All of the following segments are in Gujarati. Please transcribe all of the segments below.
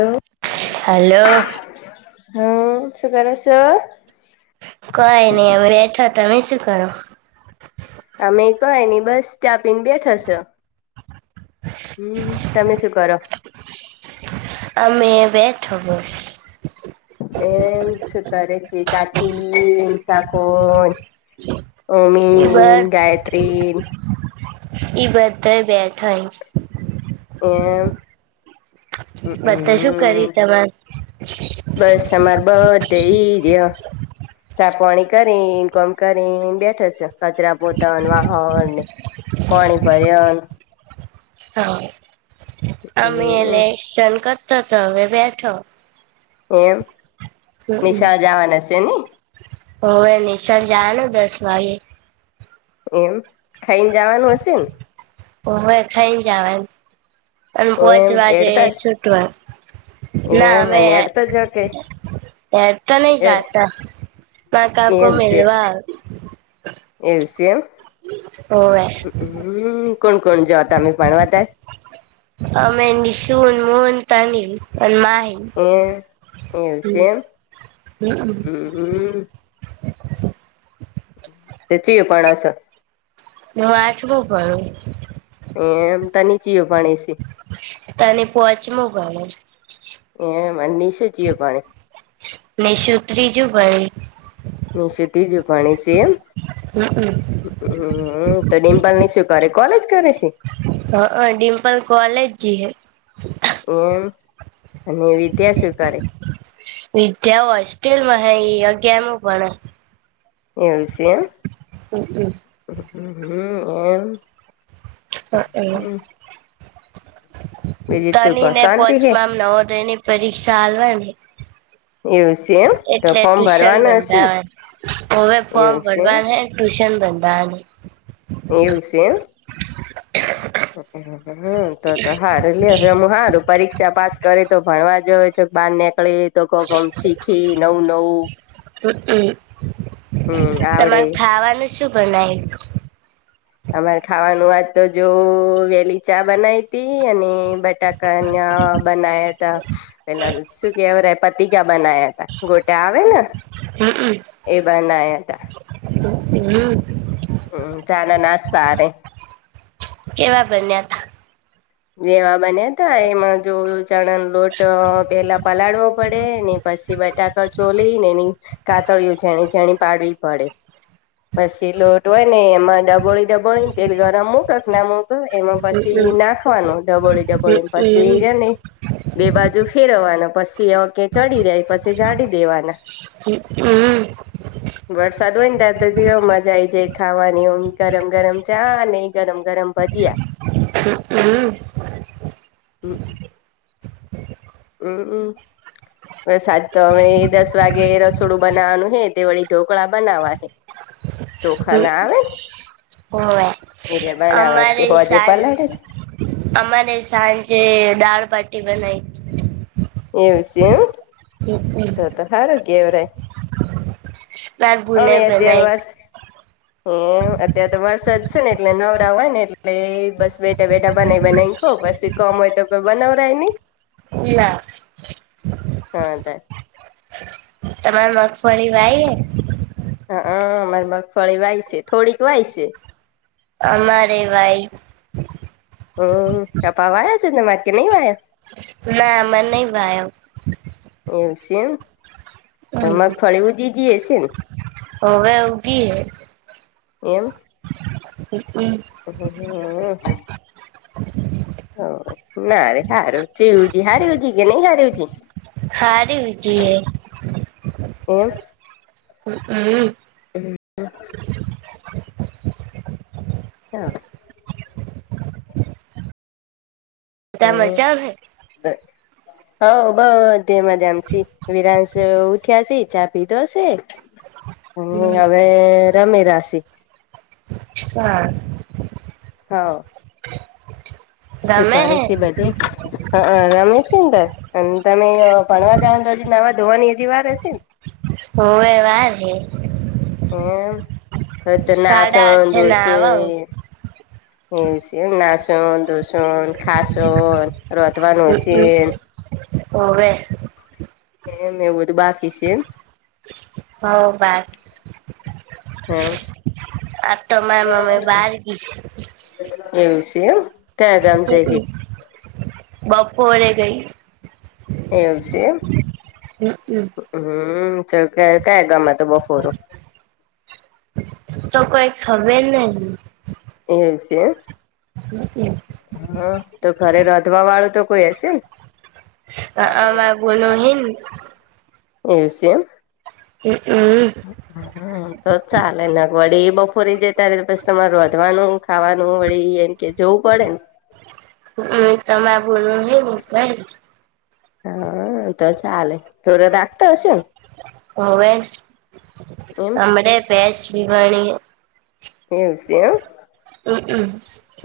હમ હલો. હમ્મ શું કરો છો? કઈ નઈ અમે બેઠો તો, તમે શું કરો? અમે કય ની બસ ચા પીને બેઠા છ. હમ્મ તમે શું કરો? અમે એ બેઠો બસ એમ છે કરે છે, કાચીન કાકોન ઈ ઓમીન ગાયત્રી એ બધાય બેઠા હિ. એમ બધાય શું હમમ કરિહી તમાર બસ અમાર બધા ઈર્ય. ચા પોણી કરીન કોમ કરી બેઠે છે કચરા પોતન વાહણ ને પોણી ભર્યાન હા અમે હમ એલે એક્સન કરતો તો હવે બેઠો. એમ નિશાળ જાવાન હશે ની હોવે નિશાલ જાવાનું દસ વાગે. એમ ખાઈને જવાનું હશે ન. હોવે ખઈન જાવાન અને પોચ એમ વાજે હેડતા જ છૂટવાન. ના એમ અમે અને એડતો જ કે હેડતા નહી જાતા માર કાકો એવું છે મેલવા આવે. એવું છે, એમ ઓવે હમ કોણ કોણ જતાને પણવાતા અમે નિશુન મોહનતાની અને માય એ એવું છે હમ એમ હ તેચીયે ઉપ ણસ નું આઠવુ પડું એ એમ ત નીચીય ભણી છે. તને પોચમુ ગણે છે. એમ મનશ [unintelligible] જીએ પાણી ને સુ ત્રીજું પણ નિશુતિ જ ઉપાણી સે એમ હમ તો ડિમ્પલની શું કરે કોલેજ કરે છે. હ હ ડિમ્પલ કોલેજ જ હૈ. એમ અને વિદ્યા સ્વીકારે વિદ્યા હોસ્ટેલમાં હૈ એ અગિયારમું ભણે એવું છે, એમ હમ હમ હ [unintelligible] હમ એમ હ એમ બીજું શું કહો તની ને શાંતિ હે પોંચમાંમ નવોદય ની પરીક્ષા હાલવાની એવું છે એમ તો એટલે ફોર્મ ટ્યુશન ભરવાનું હશે બંધે ને હવે. હવે ફોર્મ એવું છે એમ ભરવાનુ ટ્યુશન બંધ અને એવુ છે. એમ હમ તો તો હાર એટલે હવે હું સારું પરીક્ષા પાસ કરી તો ભણવા જો હોય છે. બહાર નીકળી તો કોમ [unintelligible] શીખી નવું નવું હમ આવડે તમારે ખાવાનું શું બનાયુ અમારે ખાવાનું વાત તો જો વેલી ચા બનાવી હતી અને બટાકાના બનાયા હતા પેલા શું કેવ રે પતિકા બનાવ્યા હતા. ગોટા આવે ને એ બનાયા હતા. હમ્મ હમ ચાના નાસ્તા આવે કેવા બન્યા હતા. જેવા બન્યા હતા એમાં જો ચણાનો લોટ પેલા પલાળવો પડે ને પછી બટાકા સોલી ને એની કાતળિયો જીણી જીણી પાડવી પડે. પછી લોટ હોય ને એમાં ડબોળી ડબોળી ને તેલ ગરમ મૂક કે ને મુક એમાં પછી હમ નાખવાનું ડબોળી ડબોળીને હમ પછી બે બાજુ ફેરવવાનો પછી પછી ઓકે ચડી જાય પછી જાડી દેવાના હમ હમ વરસાદ હોય ને ત્યારે તો જો મજા આઈ જાય ખાવાની ઓમ ગરમ ગરમ ચા અને ગરમ ગરમ ભજીયા હમ [unintelligible] હમ હમમ હમમ વરસાદ તો અવે દસ વાગે રસોડું બનાવાનું હે તે વળી ઢોકળા બનાવા હે હમ ચોખાના આવે હોવે ને એ ર બનાવાશે અમારે હજ સાંજ પલાળે છે. અમારે સાંજે દાળબાટી બનાવી એવું છે એમ [unintelligible] તો તો ખારું કેવ ર માર ભૂને અમે અગિયાર બનાઈ વર્ષ. હ અત્યારે તો વરસાદ છે ને એટલે નવરા હોય ને એટલે બસ બેઠા બેઠા બનાય બનાવી ખઉ પછી કોમ હોય તો કોઈ બનાવરાય નહી. એ હા ત તમારે મગફળી વાય. હ હ મામારે મગફળી વાય છે થોડીક વાય છે. અમારે ભાઈ. હમ કપા વાયા છેધ મા કે નહી વાયા. ના આમાં નહી ભાઈ. એવું છે એમ. તો મગ ફળવું દી જ હશે ને હવે એમ હ હમ હ હ. હ ના ર હારજી હાર્યુંજી કે નહી હાર્યું. સારીજી હમ. એ. હા. ઉ ત મરજા ભાઈ હ બધે મજામા સી વિરામસુ ઉઠ્યાસી ચા પીધો છે અને હવે રમેલાસી. સારુ. હા. હ. શું કરે છે બધે હા રમેશુંંદર અને તમે ભણવા જા નવા ધોવાની હજી વાર હશે ને. હોવે વાર હે હમત સાડા નાશન આઠે ના આવા દોસી. હવસી નાશો દુસન. ખાસો રોતવાનું હું સીન. હોવે. એમ એવુંધું બાકી છે. હ બાર એમ. આ તો મારે મમી બાર ગી એવું છે. ક્યાં ગામ જઈ બપોરે ગઈ. એવું સે એમ હમ હમ. હમ ચ કયા ગમે તો બપોર તો કોઈ ખવે નહી. એવું સે. હમ. હા તો ઘરે રાધવા વાળું તો કોઈ હશે ને. એવું અમાર બોલો હે છે એમ. હ હમ. તો ચાલે ન વડી બપોરી જ ત્યારે તો પછી તમાર રાધવાનું. ખાવાનું વળી એમ કે જોવું પડે ને. હ તમા બોલ ન ક હા તો ચાલે થોર રાખતા અશેું. એમ મવે અરે બેસ વિવાણી એવું છે એમ. હમ્મ હમ્મ.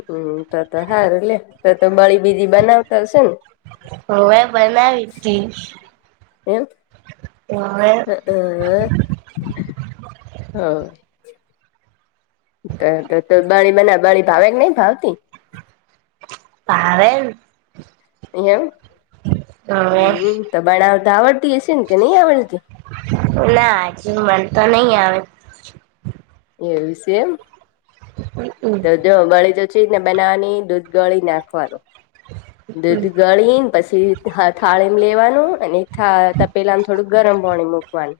હમ્મ તો તો હારૂ લે તો તો બળી બિજી બનાવતા હશે ને. હુંવે બનાવી તી એમ હોવે. હ અ હમ્મ. તો તો બળી બના બળી ભાવે કે નહી ભાવતી. ભાવે ન. એમ હવે હમ્મ હ તો બનાવતા આવડતી હશે ને કે નહી આવડતી. ના હજુ મનતો નહી આવ એવુ છે એમ. હમ્મ. તો જો બળી તો ચેવી રીત ના બનાવવાની દૂધ ગળી નાખવાનું. [inaudible] દૂધ ગળીન પછી થ થાળીમ લેવાનું અને થ તપેલામ થોડું ગરમ પાણી મૂકવાનું.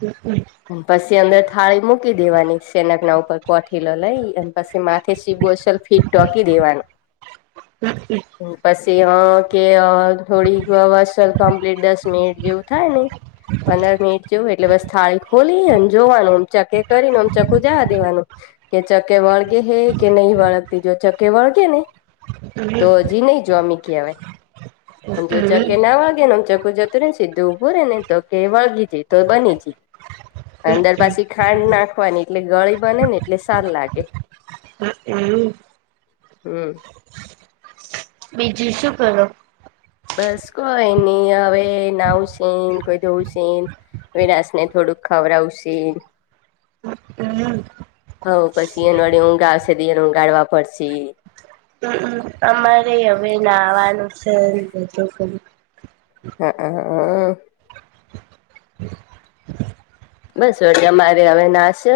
હ અ. [inaudible] પછી અંદર થાળી મૂકી દેવાની સેનાક ના ઉપર કોઠીલો લઈ અને પછી માથે સીબો સલફી ઢોકી દેવાનું. હ અ. [inaudible] પછી અ કે અ થોડીક વષલ કમ્પ્લીટ દસ મિનિટ જેવું થાય ને પંદર મિનિટ જેવું. એટલે બસ થાળી ખોલીને જોવાનું ચકે કરીને આમ ચકું જવા દેવાનું. કે ચક્કે વળગેહૈ કે નહી વળગતી જો ચક્કે વળગે ને તો હજી નહી જોમી કહેવાય જો ચકે ના વળગે નેમ ચકો જ ને સીધું ઉભું રે ને તો કે વળગી જી તો બની જી. અંદર પાછી ખાંડ નાખવાની એટલે ગળી બને ને એટલે સાર લાગે. હા હમ્મ. [inaudible] હમ્મ. બીજું શું કરો? બસ કોઈ નહી હવે નાવ છે કોઈ ધવ છેન. વિરાશ ને થોડુંક ખવડાવશેન. [inaudible] હમ્મ હ [unintelligible] હવ પછી ઇયન વડી ઊંઘ આવશે તો ઇયન ઊંગાડવા પડશે. હમમ અમારે હવે નાવાનું છે બધું કરું હા હા હા બસ વડી અમારે હવે નાશે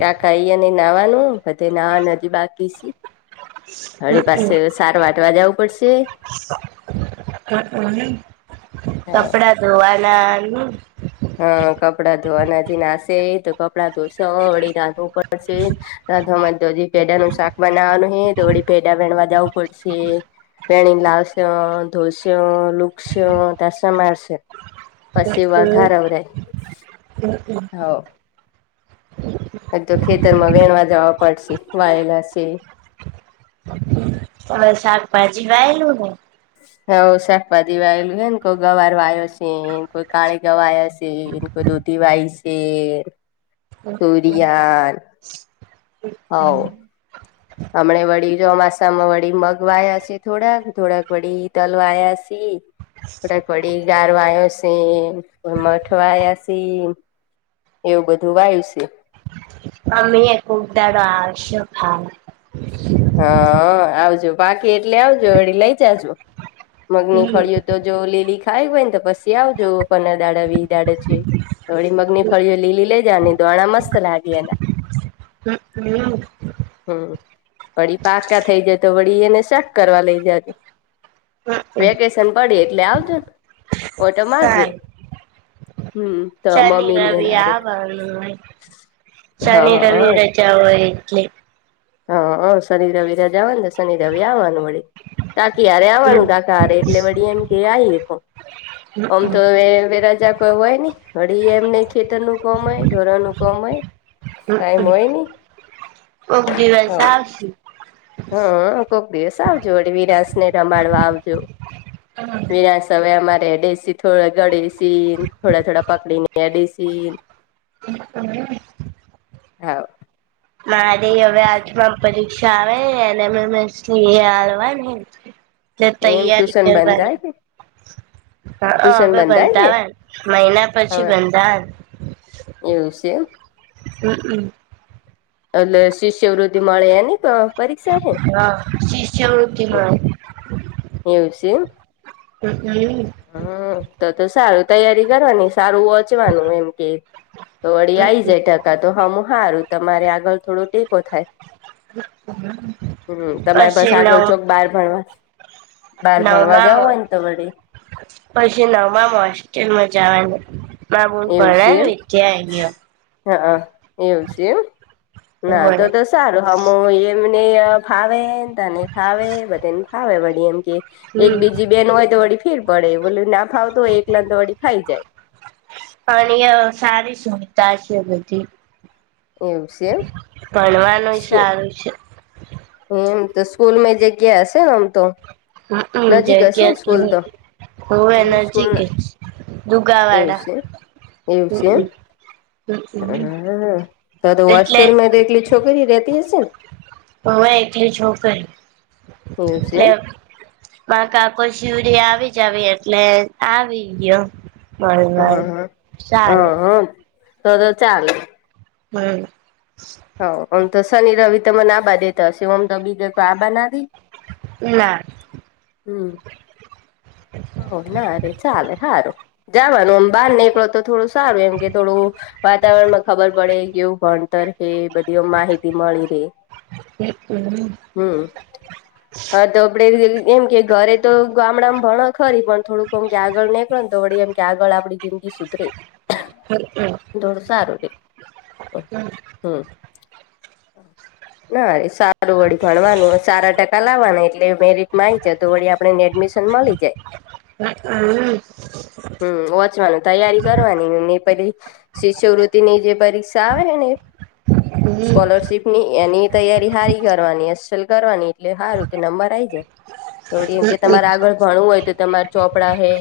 કાકા ઈયાને નાવાનું બધે નાવાન હજી બાકી છે હવે હમમ પાસે ચાર વાઢવા જાઉં પડશે. હ હમ્મ હ કપડા ધોવાના ની હા કપડાં ધોવાના હજી નાશે તો કપડાં ધોસો વળી રાંધવુ પડશે રાધવા માંતો હજી ભેડા નું શાક બનાવવાનું હે તો વડી ભેડા વેણવા જાવું પડશે વેણી લાવસો ધોસો લુક્ષસો તાણ સમારશો. પછી વાઘારવડે હવ હવે તો ખેતર માં વેણવા જવા પડશે વાયેલા છે. તમે શાકભાજી વાયલું હે. હ શાકભાજી વાયલું હો ને કોઈ ગવાર વાયો છે કોઈ કાળી ગવાર વાયો છે. કોઈ દૂધી વાઈસે, તુરીયાન હ ઓ [inaudible] હમણા વળી ચોમાસામાં વળી મગ વાયાસી, થોડાક થોડાક વળી હઈ તલ વાયાસી પ કડીગારવાયોસી મટ વાયાસી એવું બધું વાયુ છે. અમેય કોક દારો આવશું ખાવા હા આવજો પાકી એટલે આવજો વડી લઈ જજો મગની હમમ ફળીઓ તો જો લીલી ખાઈ હોય ને તો પછી આવજો પંદર દાડા વી‌હ દાડા છે. થોડી મગની ફળીઓ લીલી લઇ જાય દોણા મસ્ત લાગે એને હમ હમ હ વળી પાકા થઈ જાય તો વળી એને શાક કરવા લઇ જાયજો હમમ વેકેશન પડી એટલે આવજો ને ઓટો મારજો સારું હમ તો શનિ મમ્મી ની રવિ એના આવવાનું હોય, શનિ રવિ હારે રજા હોય એટલે હા શનિ રવિ રજા હોય નને શનિ રવિ આવવાનું વળી કાકી હરે હમમ આવવાનું કાકા હરે એટલે વળી એમ કે આયએ ઓમ હમમ તો વે વેરાજા કોઈ હોય ને હળી એમનહ ખેતર નું કોમ હોય ઢોર નું કોમ હોય ટાઈમ હમમ હોય નને કોક દિવસ આવશુ હા, કોક દિવસ આવજો વળી વિરાશ ને રમાડવા આવજો હ વિનાસ હવે અમારે હેડેસી થોડા ગળે સીન થોડા થોડા પકડી ને હેડેસીન [inaudible] હા મારી હવે [unintelligible] જમાં પરીક્ષા આવે એને મેસ્ ની એ આલહવા નીન ને એમ તૈયારી ટ્યુશન બંધ કરવાની. થાય કે હા ટ્યુશન હવે બંધ થાય કે બંધાવ હોય મહિના પછી હા બંધાહય એવું છે એમ. હમ હમ એલે શિષ્યવૃદધિ મળળે એની પ હા શિષ્ય વૃત્તિમા એવું છે એમ. હ હ હમ તો તો સારું તૈયારી કરવાની સારું ઓંચવાનું એમ કે તો વળી આ આવી જાય ટકા તો હા હું સારું તમારે આગળ થોડો ટેકો થાય. હમ તમે પાસ પછી આગળ નવ ચોક બહાર ભણવા બાર ભણવા જાવું નવમામાં હોય, ને તો વડે પછી નમામ હોસ્ટેલમાં એવું છે એમ જવાની [unintelligible] હા એવું છે એમ ના તો અહિયાં તો સારું હમુ એમને ફાવે તને ફાવે બધે ને ફાવે વડી એમ કે એક હમમ બીજી બેન હોય તો વળડી ફીર પડે બોલી ના ફાવતો હોય એકલા વળી ફાઈ જાય. પણ સારી સુવિધા છે. બધી એવું છે એમ ભણવાનું સ્કૂલ સારું છે. એમ તો સ્કૂલ માં જગ્યા હશે, ને આમ તો હમ હમ નજીક હશે જગ્યા ને તો સ્કૂલ હ હોવે એમ નજીક સ્કૂલ છે એવું દુગાવાડા છે એવું છે હમમ હમમ એમ તો એટલે હોસ્ટેલ દેખલી છ છોકરી રેતી છે. હહવે એટલી છોકરી એવું છે એટલે એમ મા કાકો શિવરી આવી જ આવી એટલે આવી ગયો. [unintelligible] હા હા સારું હા તો તો ચાલે. [inaudible] હ આમ તો શનિ રવિ તમને આબા દેતા હશેમ તો બીજે કોઈ આબા નાદે. ના. હમ્મ. ઓ ના રે ચાલે સારું જવાનું આમ બહાર નીકળો તો થોડું સારું એમ કે થોડું વાતાવરણમાં ખબર પડે કેવું ભણતર કે બધી માહિતી મળી રે. [inaudible] હમ્મ હા તો આપડે એમ કે ઘરે તો ગામડામાં ભણ ખરી પણ થોડુંક એમ કે આગળ નીકળ તો વળી એમ કે આગળ આપણી જિંદગી સુધરે. [inaudible] થોડુ સારું રે. [inaudible] હમ નારે સારું વળી ભણવાનું સારા ટકા લાવવાના એટલે મેરિટ માં આવી જાય તો વળી આપને એડમિશન મળી જાય. [inaudible] હમ્મ વોચવાનું તૈયારી કરવાની ને પેલી શિષ્યવૃત્તિ ની જે પરીક્ષા આવે ને હમ્મ. સ્કોલરશીપ ની એની તૈયારી હારી કરવાની [unintelligible] કરવાની એટલે હારું કે નંબર આઈ જાય. [inaudible] થોડી એમ કે તમારે આગળ ભણવું હોય તો તમારે ચોપડા હૈ